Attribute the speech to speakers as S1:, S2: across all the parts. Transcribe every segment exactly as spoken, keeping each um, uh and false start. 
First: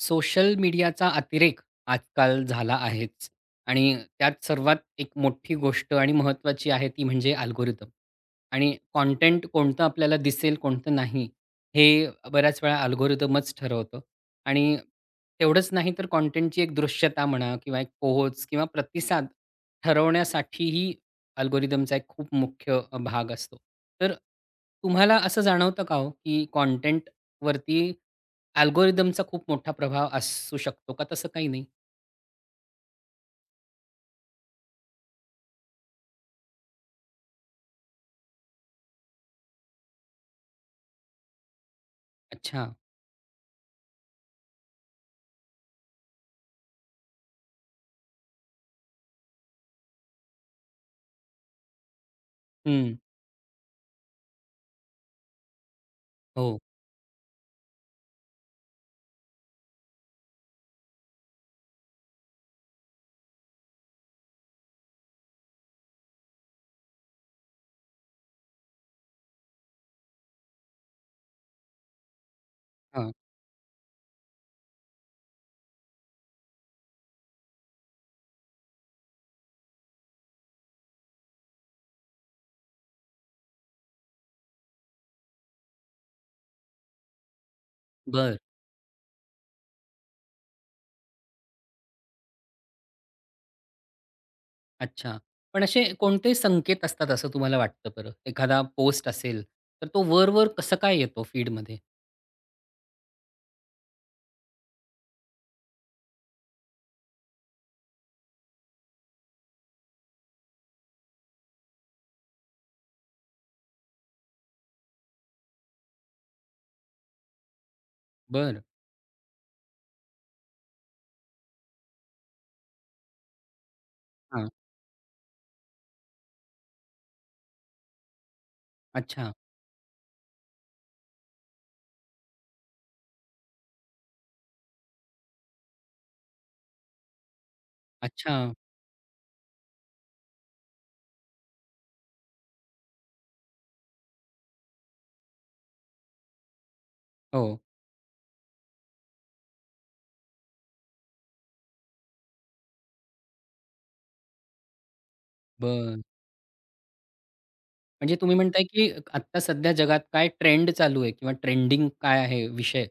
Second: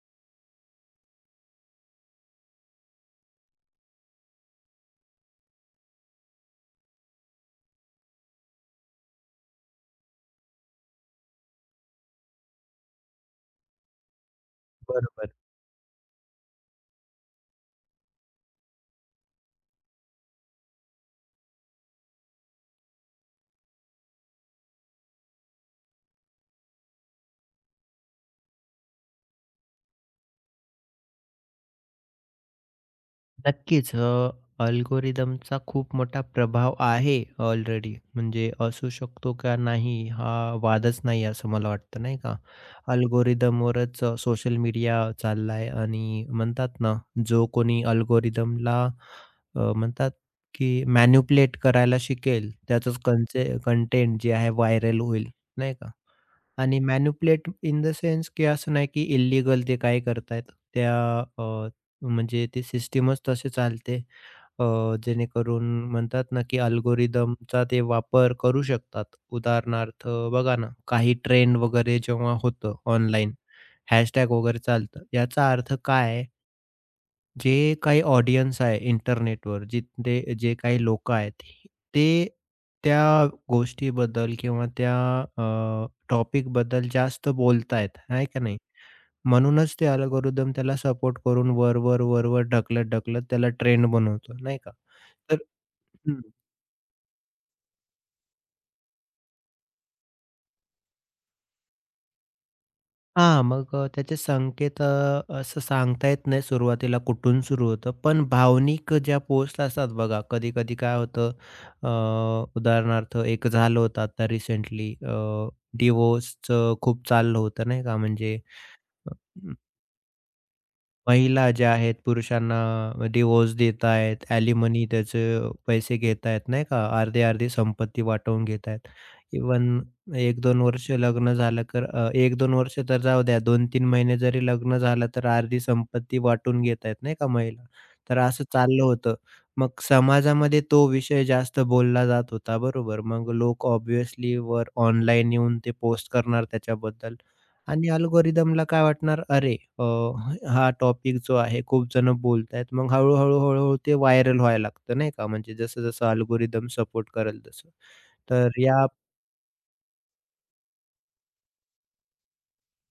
S1: Social मीडियाचा अतिरेक आजकाल झाला आहेच आणि अ, त्यात सर्वात एक मोठी गोष्ट आणि महत्त्वाची आहे ती म्हणजे अल्गोरिदम आणि कॉन्टेंट कोणतं आपल्याला दिसेल कोणतं नाही हे अ, बऱ्याचवेळा अल्गोरिदमच ठरवतं आणि
S2: बरोबर.
S1: तेवढंच नाही तर कॉन्टेंटची एक दृश्यता म्हणा किंवा एक पोहोच किंवा प्रतिसाद ठरवण्यासाठीही अल्गोरिदमचा एक खूप मुख्य अ, भाग असतो, तर तुम्हाला असं जाणवतं का ओ की कॉन्टेंटवरती, अल्गोरिदमचा खूप मोठा प्रभाव असू शकतो का तसं काही नाही?
S2: नक्कीच अ, अल्गोरिदमचा खूप मोठा प्रभाव आहे ऑलरेडी म्हणजे असू शकतो का नाही हा वादच नाही असं मला वाटतं नाही का
S1: अच्छा.
S2: अल्गोरिदमवरच सोशल मीडिया चालला आहे आणि म्हणतात ना जो कोणी अल्गोरिदमला अ, म्हणतात की मॅनिप्युलेट करायला शिकेल
S1: हं.
S2: त्याचच कन्से कॉन्टेंट जे आहे व्हायरल होईल नाही का?
S1: हो.
S2: आणि मॅनिप्युलेट इन द सेन्स की असं नाही की इलीगल ते काय करत आहेत त्या अ, म्हणजे ते सिस्टमच तसे चालते अ, जेणेकरून म्हणतात ना की अल्गोरिदमचा ते वापर करू शकतात उदाहरणार्थ बघा ना काही ट्रेंड वगैरे जेव्हा होतं
S1: हां.
S2: ऑनलाईन हॅशटॅग वगैरे चालतं याचा अर्थ काय आहे? जे काही ऑडियन्स आहे इंटरनेटवर जिथे जे काही लोक आहेत ते त्या गोष्टीबद्दल किंवा त्या अ, टॉपिकबद्दल जास्त बोलताहेत, आहे
S1: बरं.
S2: का नाही? म्हणूनच ते अल्गोरिदम त्याला सपोर्ट करून वर-वर, वर-वर ढकलत-ढकलत त्याला ट्रेंड बनवतो. नाही का?
S1: अच्छा.
S2: तर
S1: पण असे
S2: हं.
S1: कोणते संकेत असतात असं तुम्हाला वाटतं बरं? एखादा पोस्ट असेल, तर तो वर-वर कसं काय येतो फीडमध्ये?
S2: हां. मग अ, त्याचे संकेत अ, असं सांगता येत नाही सुरुवातीला कुठून सुरू होतं, पण भावनिक ज्या पोस्ट असतात बघा. कधी-कधी काय होतं अ, उदाहरणार्थ एक झालं होतं आता रिसेंटली अ, डिवोर्सच खूप चाललं होतं. नाही का? म्हणजे
S1: बरं.
S2: अ, अं महिला ज्या आहेत पुरुषांना डिवोर्स देत आहेत,
S1: हां.
S2: अलीमनी त्याचे पैसे घेता आहेत. नाही का? अर्धे-अर्धी संपत्ती वाटवून घेत आहेत,
S1: अच्छा.
S2: इव्हन एक दोन वर्ष लग्न झालं कर अ, एक दोन तर जाऊ द्या दोन तीन महिने जरी लग्न झालं तर अर्धी संपत्ती वाटून घेत आहेत. नाही का महिला. तर असं
S1: अच्छा.
S2: चाललं होतं मग समाजामध्ये तो विषय जास्त बोलला जात होता, बरोबर? मग लोक ऑब्व्हियसली वर ऑनलाईन येऊन ते पोस्ट करणार त्याच्याबद्दल
S1: हो.
S2: आणि अल्गोरिदमला काय वाटणार अरे अ, ह हा टॉपिक जो आहे खूप जण बोलताहेत मग हळू, हळू, हळू, हळू ते व्हायरल व्हायला लागतं. नाही का? म्हणजे
S1: बरं.
S2: जसं-जसं अल्गोरिदम सपोर्ट करेल तसं.
S1: म्हणजे तुम्ही
S2: तर
S1: म्हणताय
S2: या
S1: की अ, क आता सध्या जगात काय ट्रेंड चालू आहे किंवा ट्रेंडिंग काय आहे विषय,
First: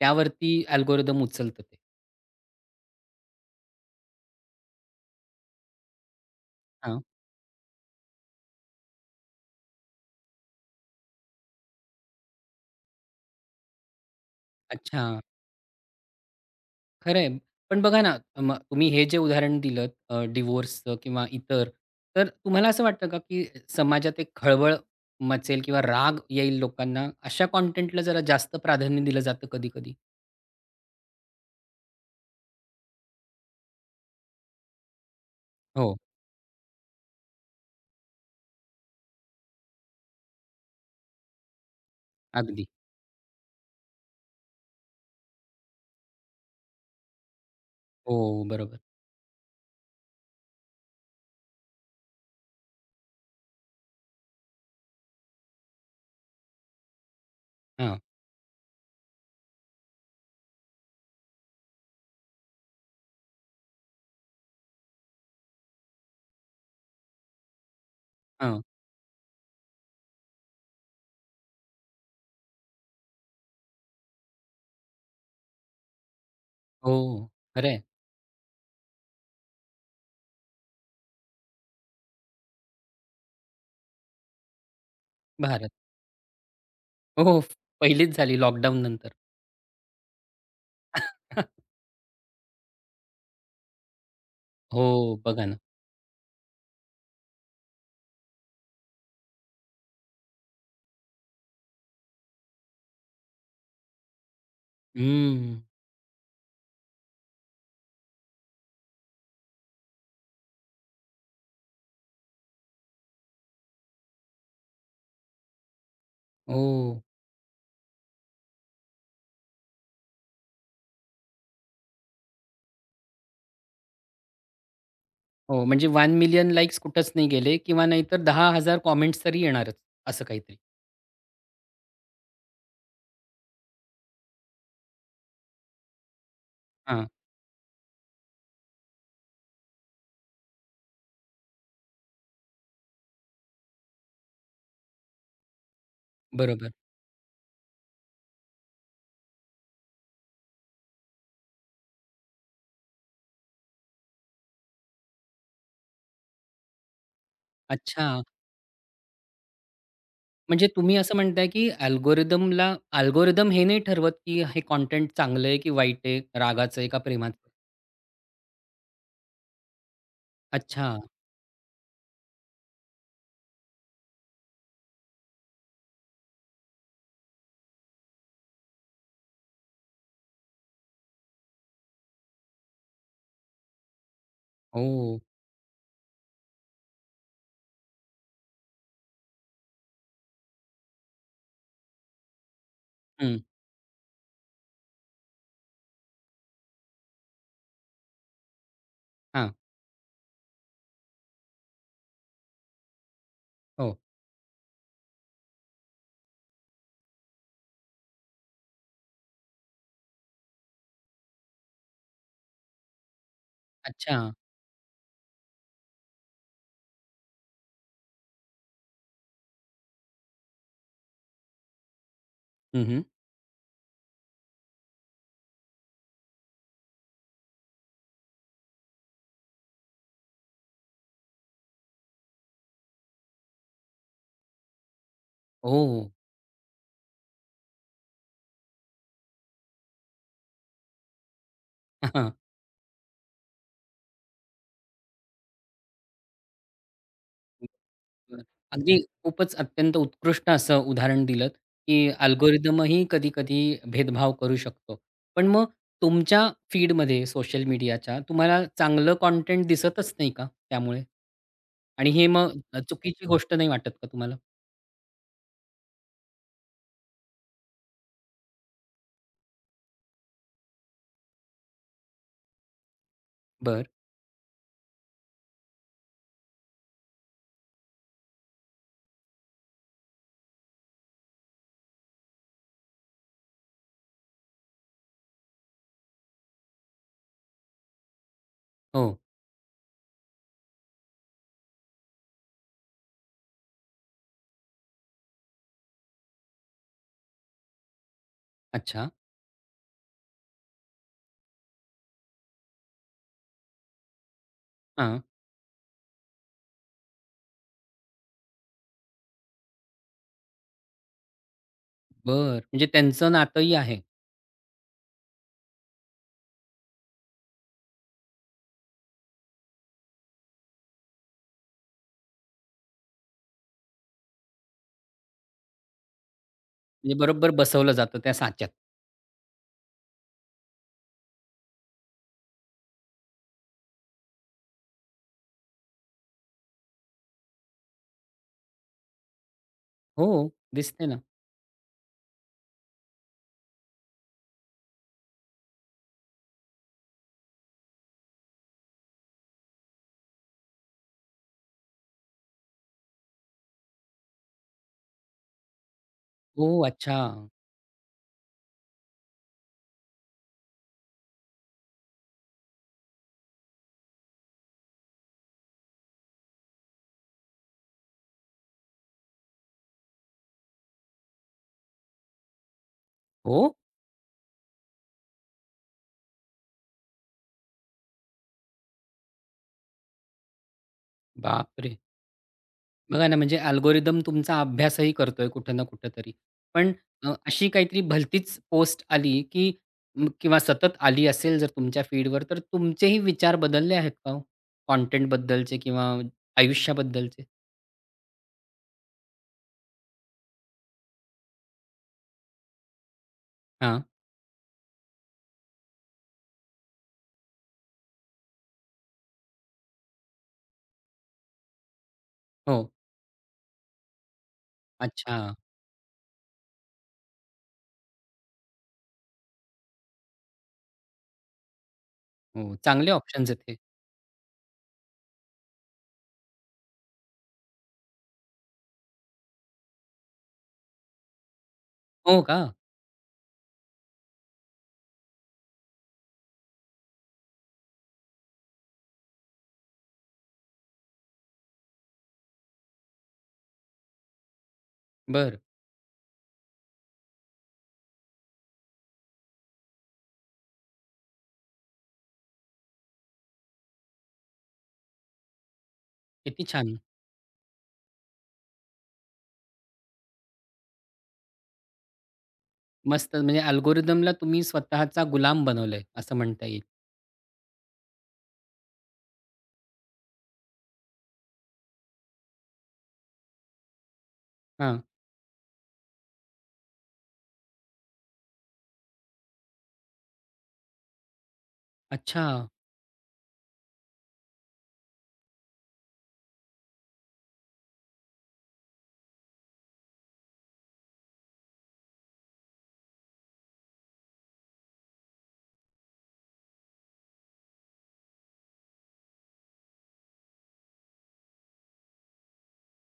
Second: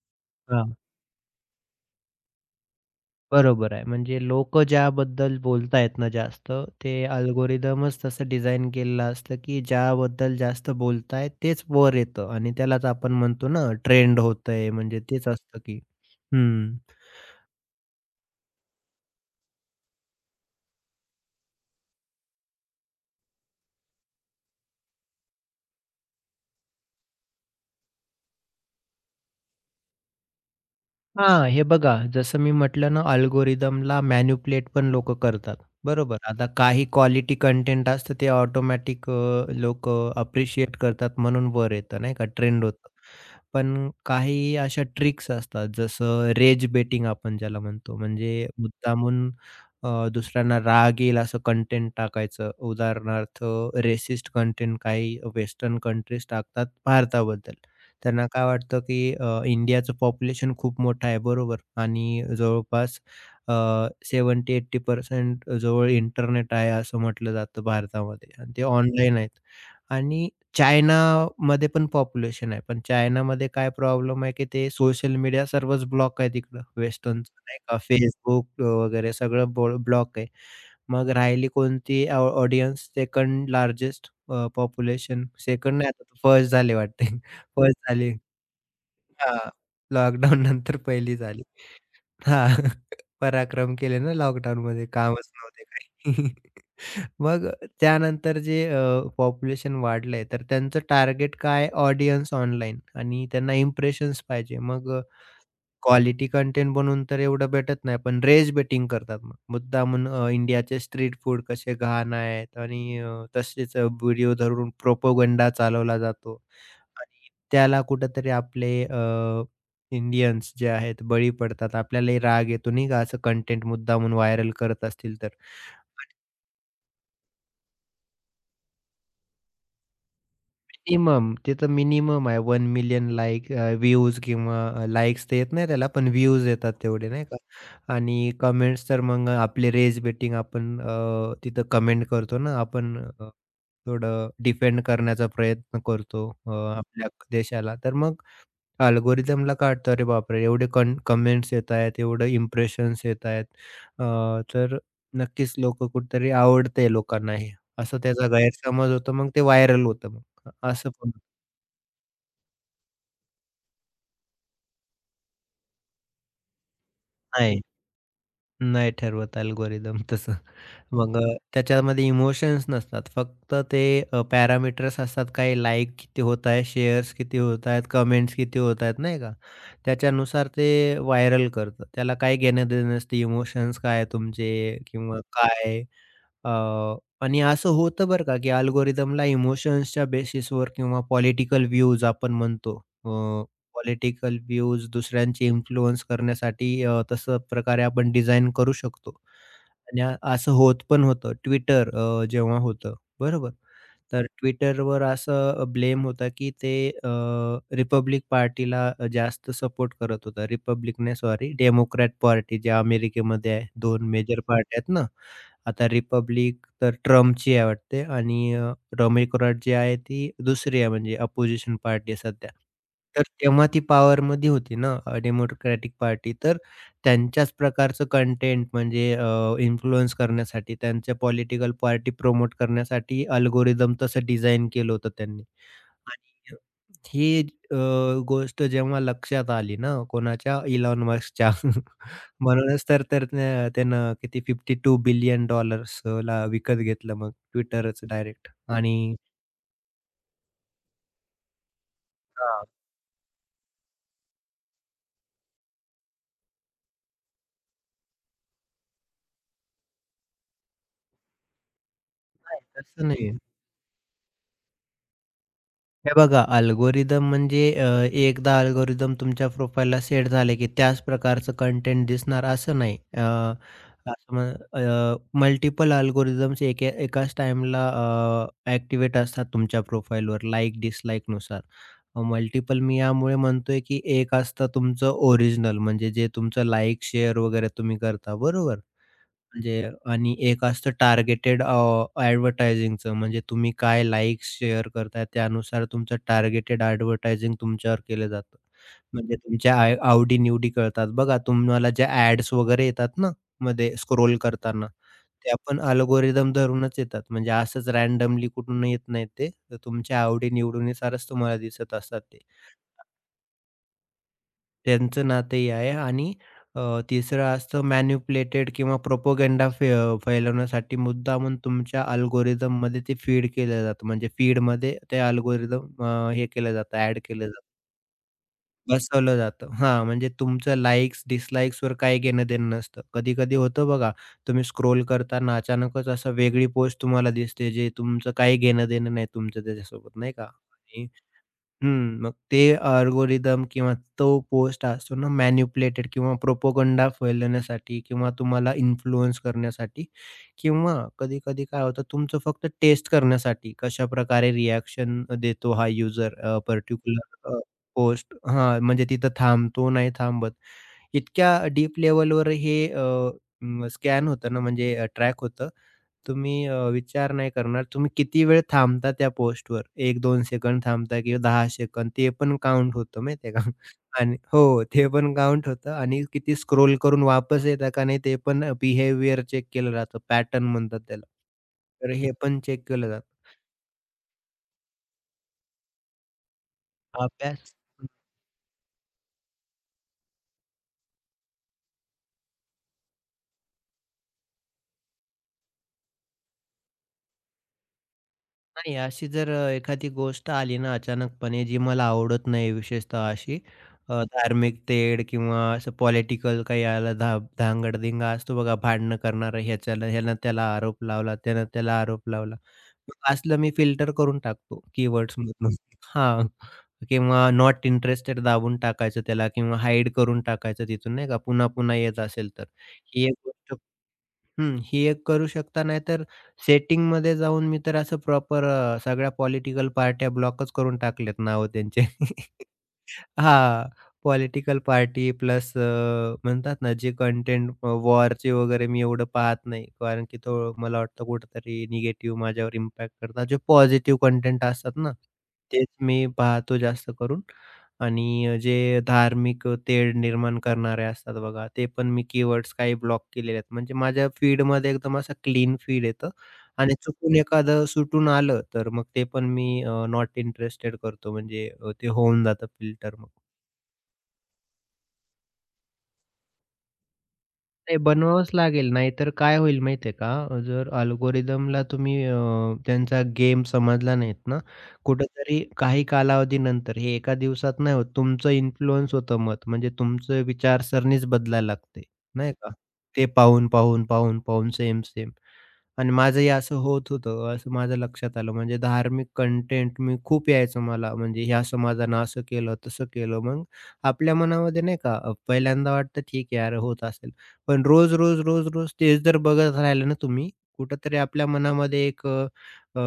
S1: त्यावरती
S2: हां.
S1: अल्गोरिदम उचलतं ते.
S2: बरोबर आहे. म्हणजे लोकं ज्याबद्दल बोलता आहेत ना, जास्त ते
S1: हां.
S2: अल्गोरिदमच तसं डिझाइन केलेला असतं, की ज्याबद्दल जास्त बोलता आहेत तेच वर येतं आणि त्यालाच आपण म्हणतो ना, ट्रेंड होतं आहे म्हणजे
S1: अच्छा.
S2: तेच असतं की हं.
S1: खरं आहे. पण बघा ना, तम्ह तुम्ही हे जे उदाहरण दिलत अ, डिव्होर्सचं, किंवा इतर. तर तुम्हाला असं वाटतं का, की समाजात एक खळबळ मचेल, किंवा राग येईल लोकांना. अशा कंटेंटला जरा जास्त प्राधान्य दिलं जातं कधी-कधी.
S2: हां, हे बघा जसं मी म्हटलं ना, अल्गोरिदमला मॅनिपुलेट पण लोक करतात,
S1: हो.
S2: बरोबर. आता काही क्वालिटी कंटेंट असतं, ते ऑटोमॅटिक अ, लोकं अप्रिशिएट करतात म्हणून वर येतं, नाही का ट्रेंड
S1: अगदी.
S2: होतं. पण काही अशा ट्रिक्स असतात जसं रेज बेटिंग आपण ज्याला म्हणतो.
S1: हो,
S2: म्हणजे
S1: बरोबर.
S2: मुद्दामून अ, दुसऱ्यांना राग येईल असं कंटेंट टाकायचं. उदाहरणार्थ रेसिस्ट कंटेंट काही वेस्टर्न कंट्रीज टाकतात भारताबद्दल.
S1: हं.
S2: त्यांना काय वाटतं, की अ, इंडियाचं पॉप्युलेशन खूप मोठं आहे बरोबर आणि जवळपास अ, सेव्हेंटी एटी पर्सेंट अ, जवळ इंटरनेट आहे असं म्हटलं जातं भारतामध्ये आणि
S1: हं.
S2: ते ऑनलाईन आहेत. आणि चायनामध्ये पण पॉप्युलेशन आहे, पण चायनामध्ये काय प्रॉब्लेम आहे, की ते सोशल मीडिया सर्वच ब्लॉक आहे तिकड,
S1: हो,
S2: वेस्टर्नच
S1: हो.
S2: नाही
S1: खरं
S2: का.
S1: आहे.
S2: Facebook अ, वगैरे सगळं बॉल ब्लॉक आहे. मग राहिली कोणती ऑ audience second largest uh, population
S1: Bharat.
S2: Second नाही आता फर्स्ट झाली वाटतय
S1: हो, हो.
S2: फर्स्ट झाली
S1: पहिलीच झाली लॉकडाउननंतर.
S2: हां. लॉकडाउननंतर पहिली झाली हां. पराक्रम केले ना, लॉकडाउनमध्ये
S1: हो,
S2: कामच
S1: बघा ना.
S2: नव्हते काही. मग त्यानंतर जे अ, पॉप्युलेशन वाढलं आहे, तर त्यांचं टार्गेट काय ऑडियन्स ऑनलाईन आणि त्यांना इम्प्रेशन्स पाहिजे. मग अ,
S1: हं.
S2: क्वालिटी कंटेंट बनवून तर एवढं भेटत नाही, पण रेज बेटिंग करतात मग. मुद्दामून अ, इंडियाचे स्ट्रीट फूड कसे घाण आहेत आणि अ, तसेच अ, व्हिडिओ धरून प्रोपगंडा चालवला जातो.
S1: ओह!
S2: आणि त्याला कुठेतरी आपले अ, इंडियन्स जे आहेत बळी पडतात आपल्यालाही राग येतो नाही का, असं कंटेंट मुद्दामून व्हायरल करत असतील तर
S1: हो, म्हणजे वन
S2: आणि
S1: मिलियन लाइक्स कुठेच नाही गेले, किंवा नाहीतर दहा हजार कमेंट्स तरी येणारच असं काहीतरी.
S2: मिनिमम ते तर मिनिमम आहे, one million like uh, views, किंवा अ, लाइक्स ते येत नाही त्याला पण व्ह्यूज येतात तेवढे
S1: हां.
S2: नाही का. आणि कमेंट्स तर मग आपले रेज बेटिंग आपण अ, तिथं कमेंट करतो ना आपण अ, थोडं डिफेंड करण्याचा प्रयत्न करतो अ,
S1: बरोबर.
S2: आपल्या देशाला. तर मग अल्गोरिदमला काय वाटत अरे बापरे एवढे कन कमेंट्स येत आहेत, एवढे इम्प्रेशन्स येत आहेत अ, तर नक्कीच लोक कुठेतरी आवडतं आहे लोकांना हे. असं
S1: अच्छा.
S2: त्याचा गैरसमज होतो मग ते व्हायरल होतं मग अ,
S1: म्हणजे
S2: असं
S1: तुम्ही
S2: पण.
S1: असं म्हणताय, की अल्गोरिदमला अल्गोरिदम हे नाही ठरवत, की हे कंटेंट चांगलं आहे, की वाईट आहे, रागाच आहे का प्रेमाचं?
S2: नाही. नाही ठरवत अल्गोरिदम तसं.
S1: अच्छा.
S2: मग अ, त्याच्यामध्ये इमोशन्स नसतात, फक्त ते अ, पॅरामीटर्स असतात काही लाइक किती होत आहे, शेअर्स किती होत आहेत, कमेंट्स किती होत आहेत नाही का. त्याच्यानुसार ते व्हायरल करतं, त्याला काही घेणं-देणं नसतं इमोशन्स काय आहे तुमचे,
S1: हो,
S2: किंवा
S1: हो.
S2: काय अ आणि असं होतं बरं का, की अल्गोरिदमला इमोशन्सच्या बेसिसवर, किंवा पॉलिटिकल व्ह्यूज आपण म्हणतो अ,
S1: हं.
S2: पॉलिटिकल व्ह्यूज दुसऱ्यांचे इन्फ्लुअन्स करण्यासाठी अ, तसं प्रकारे आपण डिझाइन करू शकतो.
S1: हां.
S2: आणि अ, असं होत पण होतं, Twitter अ, जेव्हा होतं बरोबर,
S1: हो.
S2: तर Twitterवर असं अ, ब्लेम होतं, की ते अ, रिपब्लिक पार्टीला अ, जास्त सपोर्ट करत होता. रिपब्लिक नाही सॉरी डेमोक्रॅट पार्टी जे अमेरिकेमध्ये आहे दोन
S1: अच्छा.
S2: मेजर पार्ट्या आहेत ना. आता रिपब्लिक तर ट्रम्पची आहे वाटते आणि अ, डेमीक्रॅट जी आहे ती दुसरी आहे, म्हणजे अपोझिशन पार्टी आहे सध्या.
S1: हं, हं.
S2: तर तेव्हा ती पॉवरमध्ये होती ना, अ, डेमोक्रॅटिक पार्टी. तर त्यांच्याच प्रकारचं कंटेंट म्हणजे अ, इन्फ्लुअन्स करण्यासाठी त्यांच्या पॉलिटिकल पार्टी प्रमोट करण्यासाठी अल्गोरिदम तसं डिझाइन केलं होतं त्यांनी.
S1: ओह!
S2: आणि अ, ही अ, गोष्ट जेव्हा लक्षात आली ना कोणाच्या, इलोन मस्कच्या म्हणूनच तर तर न्य त्यानं किती फिफ्टी टू बिलियन डॉलर्स ला विकत घेतलं मग
S1: हं,
S2: Twitterच
S1: बरं.
S2: डायरेक्ट
S1: अगदी
S2: आणि
S1: खूपच अत्यंत उत्कृष्ट असं उदाहरण दिलंत, की
S2: हां.
S1: अल्गोरिदम ही कधी-कधी भेदभाव करू शकतं, पण मग तुमच्या फीडमध्ये सोशल मीडियाच्या, तुम्हाला चांगलं कंटेंट दिसतच नाही का त्यामुळे? आणि हे मग
S2: नाही
S1: अ,
S2: तसं
S1: चुकीची
S2: नाहीये.
S1: गोष्ट नाही वाटत का तुम्हाला?
S2: हे बघा अल्गोरिथम म्हणजे? अ, एकदा अल्गोरिथम तुमच्या प्रोफाइलला सेट झाले, की त्याच प्रकारचं कंटेंट दिसणार असं नाही. अ,
S1: बरं.
S2: अ, म मल्टिपल अल्गोरिथम्स एकाच टाईमला अ, एक्टिव्हेट असतात तुमच्या प्रोफाइलवर लाइक डिसलाइकनुसार. मल्टिपल मी यामुळे म्हणतोय, की एक असतं तुमचं ओरिजिनल म्हणजे जे तुमचं लाइक, शेअर वगैरे तुम्ही करता बरोबर,
S1: हो.
S2: म्हणजे आणि एक असतं टार्गेटेड ॲडव्हर्टायझिंगच म्हणजे तुम्ही काय लाइक्स, शेअर करताय त्यानुसार तुमचं टार्गेटेड ॲडव्हर्टायझिंग तुमच्यावर केलं जातं.
S1: अच्छा.
S2: म्हणजे तुमच्या आवडी-निवडी कळतात, बघा तुम्हाला ज्या ॲड्स वगैरे येतात ना मध्ये स्क्रोल करताना
S1: हां
S2: त्या पण अल्गोरिथम धरूनच येतात म्हणजे असंच रँडमली कुठून येत नाहीत ते तर तुमच्या आवडी-निवडीनुसारच तुम्हाला दिसत असतात ते
S1: बरं, म्हणजे त्यांचं नातंही आहे.
S2: त्यांचं नातंही आहे आणि अ, तिसर असतं मॅनिपुलेटेड किंवा प्रोपगंडा फैलवण्यासाठी मुद्दामून तुमच्या अल्गोरिथम मध्ये ते फीड केलं जातं. म्हणजे फीडमध्ये ते अल्गोरिथम अ, हे केलं जातं
S1: म्हणजे,
S2: ॲड केलं
S1: बरोबर
S2: जातं
S1: बसवलं जातं त्या साच्यात?
S2: बसवलं जातं. हां म्हणजे तुमचं लाइक्स डिसलाइक्सवर काही घेणं-देणं नसतं. कधी-कधी होतं बघा, तुम्ही स्क्रोल करतांना अचानकच असं वेगळी पोस्ट तुम्हाला दिसते जे तुमचं काही घेणं-देणं नाही तुमचं त्याच्यासोबत नाही का?
S1: हो, दिसते ना.
S2: हं, मग ते अल्गोरिथम किंवा तो पोस्ट असतो ना मॅनिप्युलेटेड किंवा प्रोपगंडा फैलण्यासाठी किंवा तुम्हाला इन्फ्लुअन्स करण्यासाठी किंवा कधी-कधी काय होतं तुमचं फक्त टेस्ट करण्यासाठी कशाप्रकारे रिएक्शन देतो हा युजर अ,
S1: ओह! अच्छा.
S2: पार्टिक्युलर अ, पोस्ट हां म्हणजे तिथं थांबतो, नाही थांबत. इतक्या डीप लेव्हलवर हे अ, स्कॅन होतं ना म्हणजे ट्रॅक होतं तुम्ही अ, विचार नाही करणार तुम्ही किती वेळ थांबता त्या पोस्टवर एक दोन सेकंड थांबता किंवा दहा सेकंद ते पण काउंट होतं माहिती आहे का,
S1: हो?
S2: आणि हो ते पण काउंट होतं आणि किती स्क्रोल करून वापस येत का नाही ते पण बिहेवियर चेक केलं जातं पॅटर्न म्हणतात त्याला
S1: बाप रे!
S2: तर हे पण चेक केलं जातं.
S1: बघा ना. म्हणजे अल्गोरिथम तुमचा अभ्यासही करतोय कुठे ना कुठेतरी. पण अ, अशी
S2: अभ्यास
S1: काहीतरी
S2: हं.
S1: भलतीच पोस्ट आली, की किंवा सतत आली असेल जर तुमच्या फीडवर तर तुमचेही विचार बदलले आहेत का हो? कंटेंटबद्दलचे किंवा आयुष्याबद्दलचे?
S2: नाही अशी जर अ, एखादी गोष्ट आली ना अचानकपणे, जी मला आवडत नाही विशेषतः अशी
S1: हां.
S2: अ, धार्मिक तेढ, किंवा असं पॉलिटिकल काही याला धा धांगड-धिंगा असतो बघा, भांडणं करणारं. ह्याच्याला ह्यानं त्याला आरोप लावला, त्यानं त्याला आरोप लावला.
S1: हो.
S2: तर असलं मी फिल्टर करून टाकतो
S1: अच्छा.
S2: कीवर्ड्समधून हां. किंवा नॉट इंटरेस्टेड दाबून टाकायचं त्याला, किंवा हाईड करून टाकायचं तिथून नाही का पुन्हा-पुन्हा येत असेल तर.
S1: हो, चांगले
S2: ही एक
S1: ऑप्शन्स आहेत
S2: गोष्ट
S1: हे.
S2: हं, ही एक करू शकता नाहीतर सेटिंगमध्ये जाऊन मी तर असं प्रॉपर अ, सगळ्या पॉलिटिकल पार्ट्या ब्लॉकच करून टाकल्यात नावं त्यांचे
S1: हो का?
S2: हां. पॉलिटिकल पार्टी प्लस अ, म्हणतात ना जे कंटेंट अ, वॉरचे वगैरे मी एवढं पाहत नाही, कारण की तो मला वाटतं कुठेतरी निगेटिव्ह माझ्यावर इम्पॅक्ट करतात. जे पॉझिटिव्ह कंटेंट असतात ना,
S1: बरं.
S2: तेच मी पाहतो जास्त करून. आणि अ, जे धार्मिक अ, तेढ निर्माण करणारे असतात बघा, ते पण मी कीवर्ड्स काही ब्लॉक केलेले आहेत. म्हणजे माझ्या फीडमध्ये एकदम असं क्लीन फीड येतं.
S1: किती
S2: आणि
S1: छान.
S2: चुकून एखादं सुटून आलं, तर मग ते पण मी अ, नॉट इंटरेस्टेड करतो म्हणजे अ, ते होऊन जातं फिल्टर मग.
S1: मस्त म्हणजे अल्गोरिदमला तुम्ही स्वतःचा गुलाम बनवलं आहे, असं म्हणता येईल.
S2: नाही, बनवावंच लागेल. नाहीतर काय होईल माहिती आहे का, जर अल्गोरिदमला तुम्ही अ, त्यांचा गेम समजला नाहीत ना.
S1: हां.
S2: कुठेतरी काही कालावधीनंतर हे एका दिवसात नाही होत. तुमचं इन्फ्लुअन्स होतं मत. म्हणजे तुमचं विचार सरणीच बदलायला लागते, नाही
S1: अच्छा.
S2: का. ते पाहून-पाहून, पाहून-पाहून, सेम-सेम. आणि माझंही असं होत होतं, असं माझ्या लक्षात आलं. म्हणजे धार्मिक कॉन्टेंट, मी खूप यायचं मला. म्हणजे ह्या समाजानं असं केलं, तसं केलं. मग, आपल्या मनामध्ये नाही का अ, पहिल्यांदा वाटतं ठीक आहे यार होत असेल. पण रोज, रोज, रोज, रोज, तेच जर बघत राहिले ना तुम्ही, कुठेतरी आपल्या मनामध्ये एक अ, अ,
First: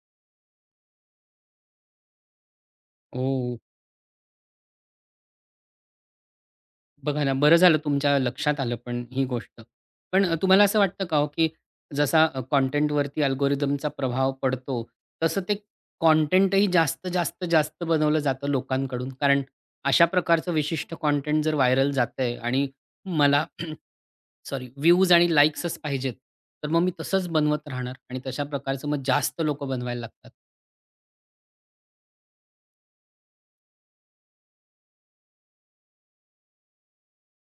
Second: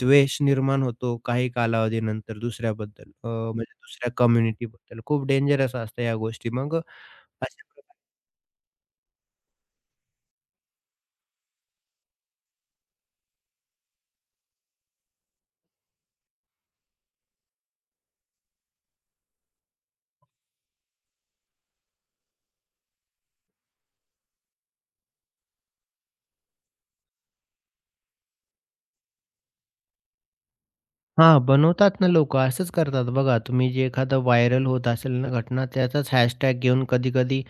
S2: द्वेष निर्माण होतो काही कालावधीनंतर दुसऱ्याबद्दल. अ,
S1: ओह.
S2: म्हणजे दुसऱ्या कम्युनिटीबद्दल. खूप डेंजरस असतं ह्या गोष्टी मग अ,
S1: बघा ना, बरं
S2: अशयाप्रकारे
S1: झालं तुमच्या लक्षात आलं पण ही गोष्ट. पण अ, तुम्हाला असं वाटतं का हो, की जसा अ, कॉन्टेंटवरती अल्गोरिदमचा प्रभाव पडतो, तसं ते कॉन्टेंट ही जास्त, जास्त, जास्त बनवलं जातं लोकांकडून. कारण अशा प्रकारचं विशिष्ट कॉन्टेंट जर व्हायरल जातं आहे. आणि मला सॉरी व्ह्यूज आणि लाईक्सच पाहिजेत. तर मग मी तसच बनवत राहणार आणि तशा प्रकारचं मग जास्त लोक बनवायला लागतात.
S2: हां. बनवतात ना लोक. असंच करतात बघा. तुम्ही जे एखादं व्हायरल होत असेल ना घटना त्याचंच हॅशटॅग घेऊन कधी-कधी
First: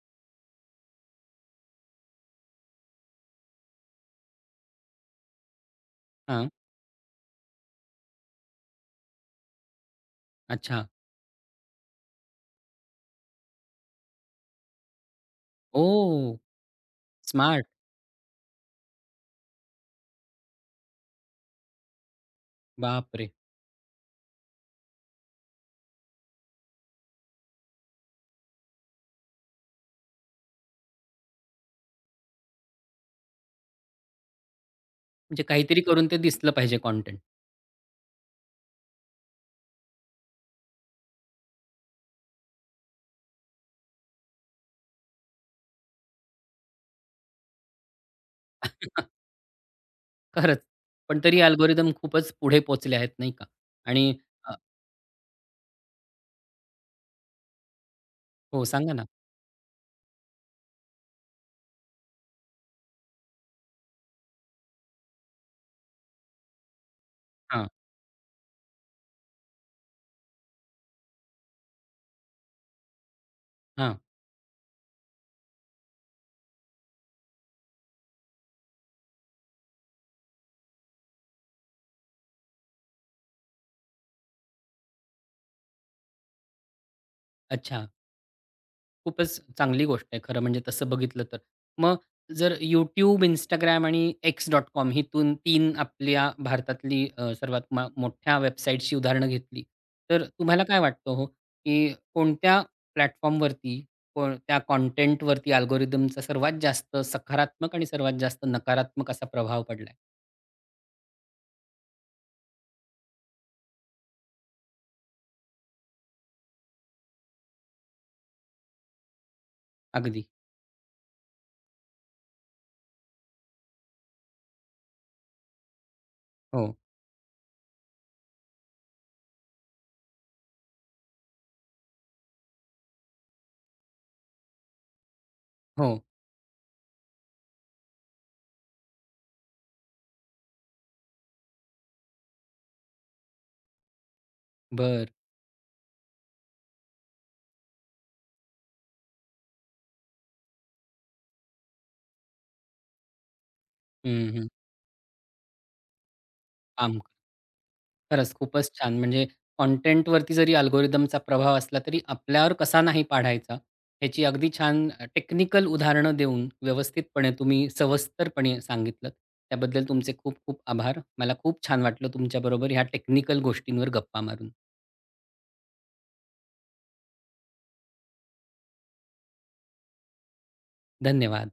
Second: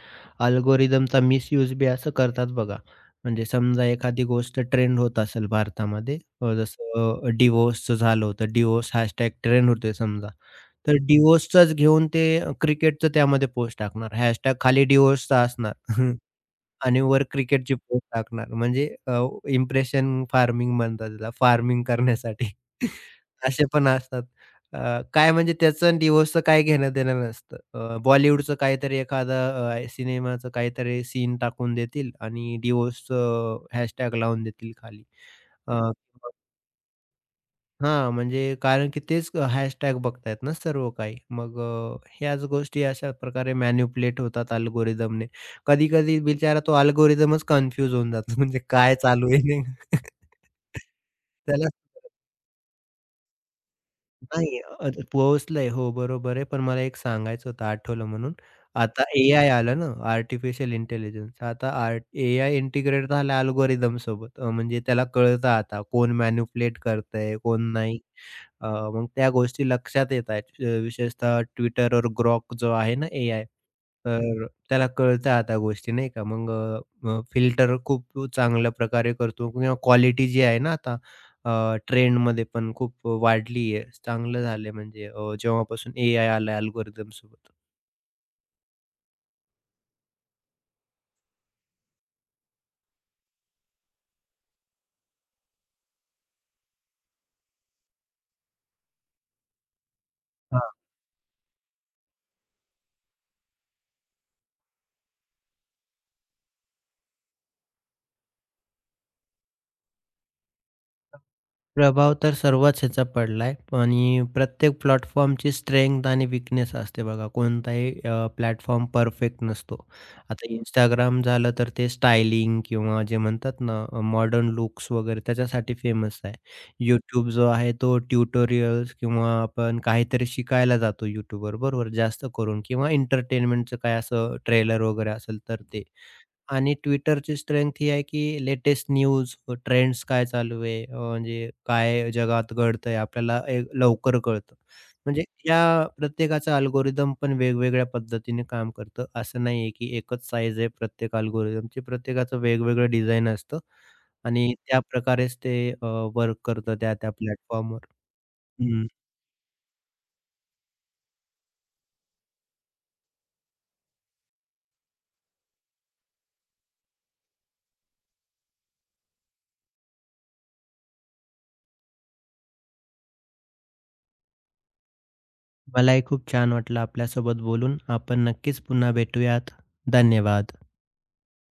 S2: अल्गोरिदमचा मिसयूज बी असं करतात बघा. म्हणजे समजा एखादी गोष्ट ट्रेंड होत असेल भारतामध्ये,
S1: हां.
S2: अ, जसं डिवोर्सचं झालं होतं. डिवोर्सचं हॅशटॅग ट्रेंड होतोय समजा.
S1: अच्छा.
S2: तर डिवोर्सचंच घेऊन ते अह, क्रिकेटचं त्यामध्ये पोस्ट टाकणार. हॅशटॅग खाली डिवोर्सचं असणार.
S1: ओह!
S2: आणि वर
S1: स्मार्ट.
S2: क्रिकेटची पोस्ट टाकणार. म्हणजे अ, इंप्रेशन फार्मिंग म्हणतात त्याला. फार्मिंग करण्यासाठी.
S1: बापरे!
S2: असे पण असतात. अ, काय म्हणजे त्याच आणि डिवोर्सचं काही घेणं-देणं नसतं. अ, बॉलिवूडचं काहीतरी एखादा अ, अ, सिनेमाचं काहीतरी सीन टाकून देतील. आणि डिवोर्सचं हॅशटॅग लावून देतील खाली.
S1: म्हणजे
S2: अ,
S1: काहीतरी करून ते
S2: मग
S1: दिसलं पाहिजे कॉन्टेंट.
S2: हां. म्हणजे कारण की तेच हॅशटॅग बघताय ना सर्व काही. मग अ, ह्याच गोष्टी अशा प्रकारे मॅनिप्युलेट होतात अल्गोरिदमने. कधी-कधी बिचारा तो अल्गोरिदमच कन्फ्यूज होऊन जातो म्हणजे काय चालू आहे नेमकं.
S1: खरंच. पण तरी
S2: त्याला
S1: अल्गोरिदम खूपच पुढे पोहचले आहेत. नाही का. आणि अ
S2: नाही अ, पोहचलंय. हो. बरोबर आहे. पण मला एक सांगायचं होतं आठवलं म्हणून.
S1: हो. सांगा
S2: आता
S1: ना.
S2: एआय आलं ना. Artificial intelligence. आता आर्ट एआय इंटिग्रेट झालं अल्गोरिदमसोबत. अ, म्हणजे त्याला कळतं आता कोण मॅनिपुलेट करतंय,
S1: हां.
S2: कोण नाही. अ, मग त्या गोष्टी लक्षात येत आहेत. अ, विशेषतः Twitterवर Grok जो आहे ना, एआय.
S1: हां.
S2: तर त्याला कळतंय आता गोष्टी. नाही का. मग अ, अ, फिल्टर अ, खूप चांगल्या प्रकारे करतो. किंवा क्वालिटी जी आहे ना आता अ, ट्रेंडमध्ये पण खूप वाढली आहे चांगलं झालंय म्हणजे. अ, जेव्हापासून एआय आलय अल्गोरिदमसोबत.
S1: अच्छा. खूपच चांगली गोष्ट आहे. खरं म्हणजे तसं बघितलं तर. मग जर YouTube, Instagram आणि X.com हितून तीन आपल्या भारतातली अ, सर्वात मा मोठ्या वेबसाईटची उदाहरणं घेतली. तर अ, तुम्हाला
S2: हां.
S1: काय वाटतं हो, की कोणत्या प्लॅटफॉर्मवरती कोणत्या कॉन्टेंटवरती अल्गोरिदमचा सर्वात जास्त सकारात्मक आणि सर्वात जास्त नकारात्मक असा प्रभाव पडलाय?
S2: प्रभाव तर सर्वच ह्याचा पडला आहे. आणि प्रत्येक प्लॅटफॉर्मची स्ट्रेंग्थ आणि वीकनेस असते बघा. कोणताही अ, प्लॅटफॉर्म परफेक्ट नसतो.
S1: अगदी.
S2: आता Instagram झालं तर ते स्टायलिंग किंवा जे म्हणतात ना अ, मॉडर्न लुक्स वगैरे त्याच्यासाठी फेमस आहे.
S1: हो.
S2: YouTube जो आहे तो ट्युटोरियल्स किंवा आपण काहीतरी शिकायला जातो YouTubeवर. बरोबर, जास्त करून किंवा एंटरटेनमेंटचं काही असं अ, ट्रेलर वगैरे असेल तर ते.
S1: हो.
S2: आणि Twitterची स्ट्रेंग्थ ही आहे, की लेटेस्ट न्यूज, ट्रेंड्स काय चालू आहे, अ, म्हणजे काय जगात घडतंय आपल्याला अ, लवकर कळतं.
S1: बरं.
S2: म्हणजे या प्रत्येकाचं अल्गोरिदम पण वेगवेगळ्या पद्धतीने काम करतं. असं नाही आहे, की एकच साइझ आहे प्रत्येक अल्गोरिदमची. प्रत्येकाचं वेगवेगळं डिझाईन असतं
S1: हं, हं.
S2: आणि त्या प्रकारेच ते अ, वर्क करतं
S1: काम क
S2: त्या-त्या प्लॅटफॉर्मवर
S1: खरंच. खूपच
S2: हं.
S1: छान. म्हणजे कॉन्टेंटवरती जरी अल्गोरिदमचा प्रभाव असला, तरी आपल्यावर कसा नाही पाढायचा. याची अगदी छान अ, टेक्निकल उदाहरणं देऊन व्यवस्थितपणे तुम्ही सविस्तरपणे सांगितलंत त्याबद्दल तुमचे खूप खूप आभार. मला खूप छान वाटलं तुमच्या बरोबर या टेक्निकल गोष्टींवर गप्पा मारून.
S2: मलाही खूप छान वाटलं आपल्यासोबत बोलून. आपण नक्कीच पुन्हा भेटूयात. धन्यवाद.
S1: धन्यवाद.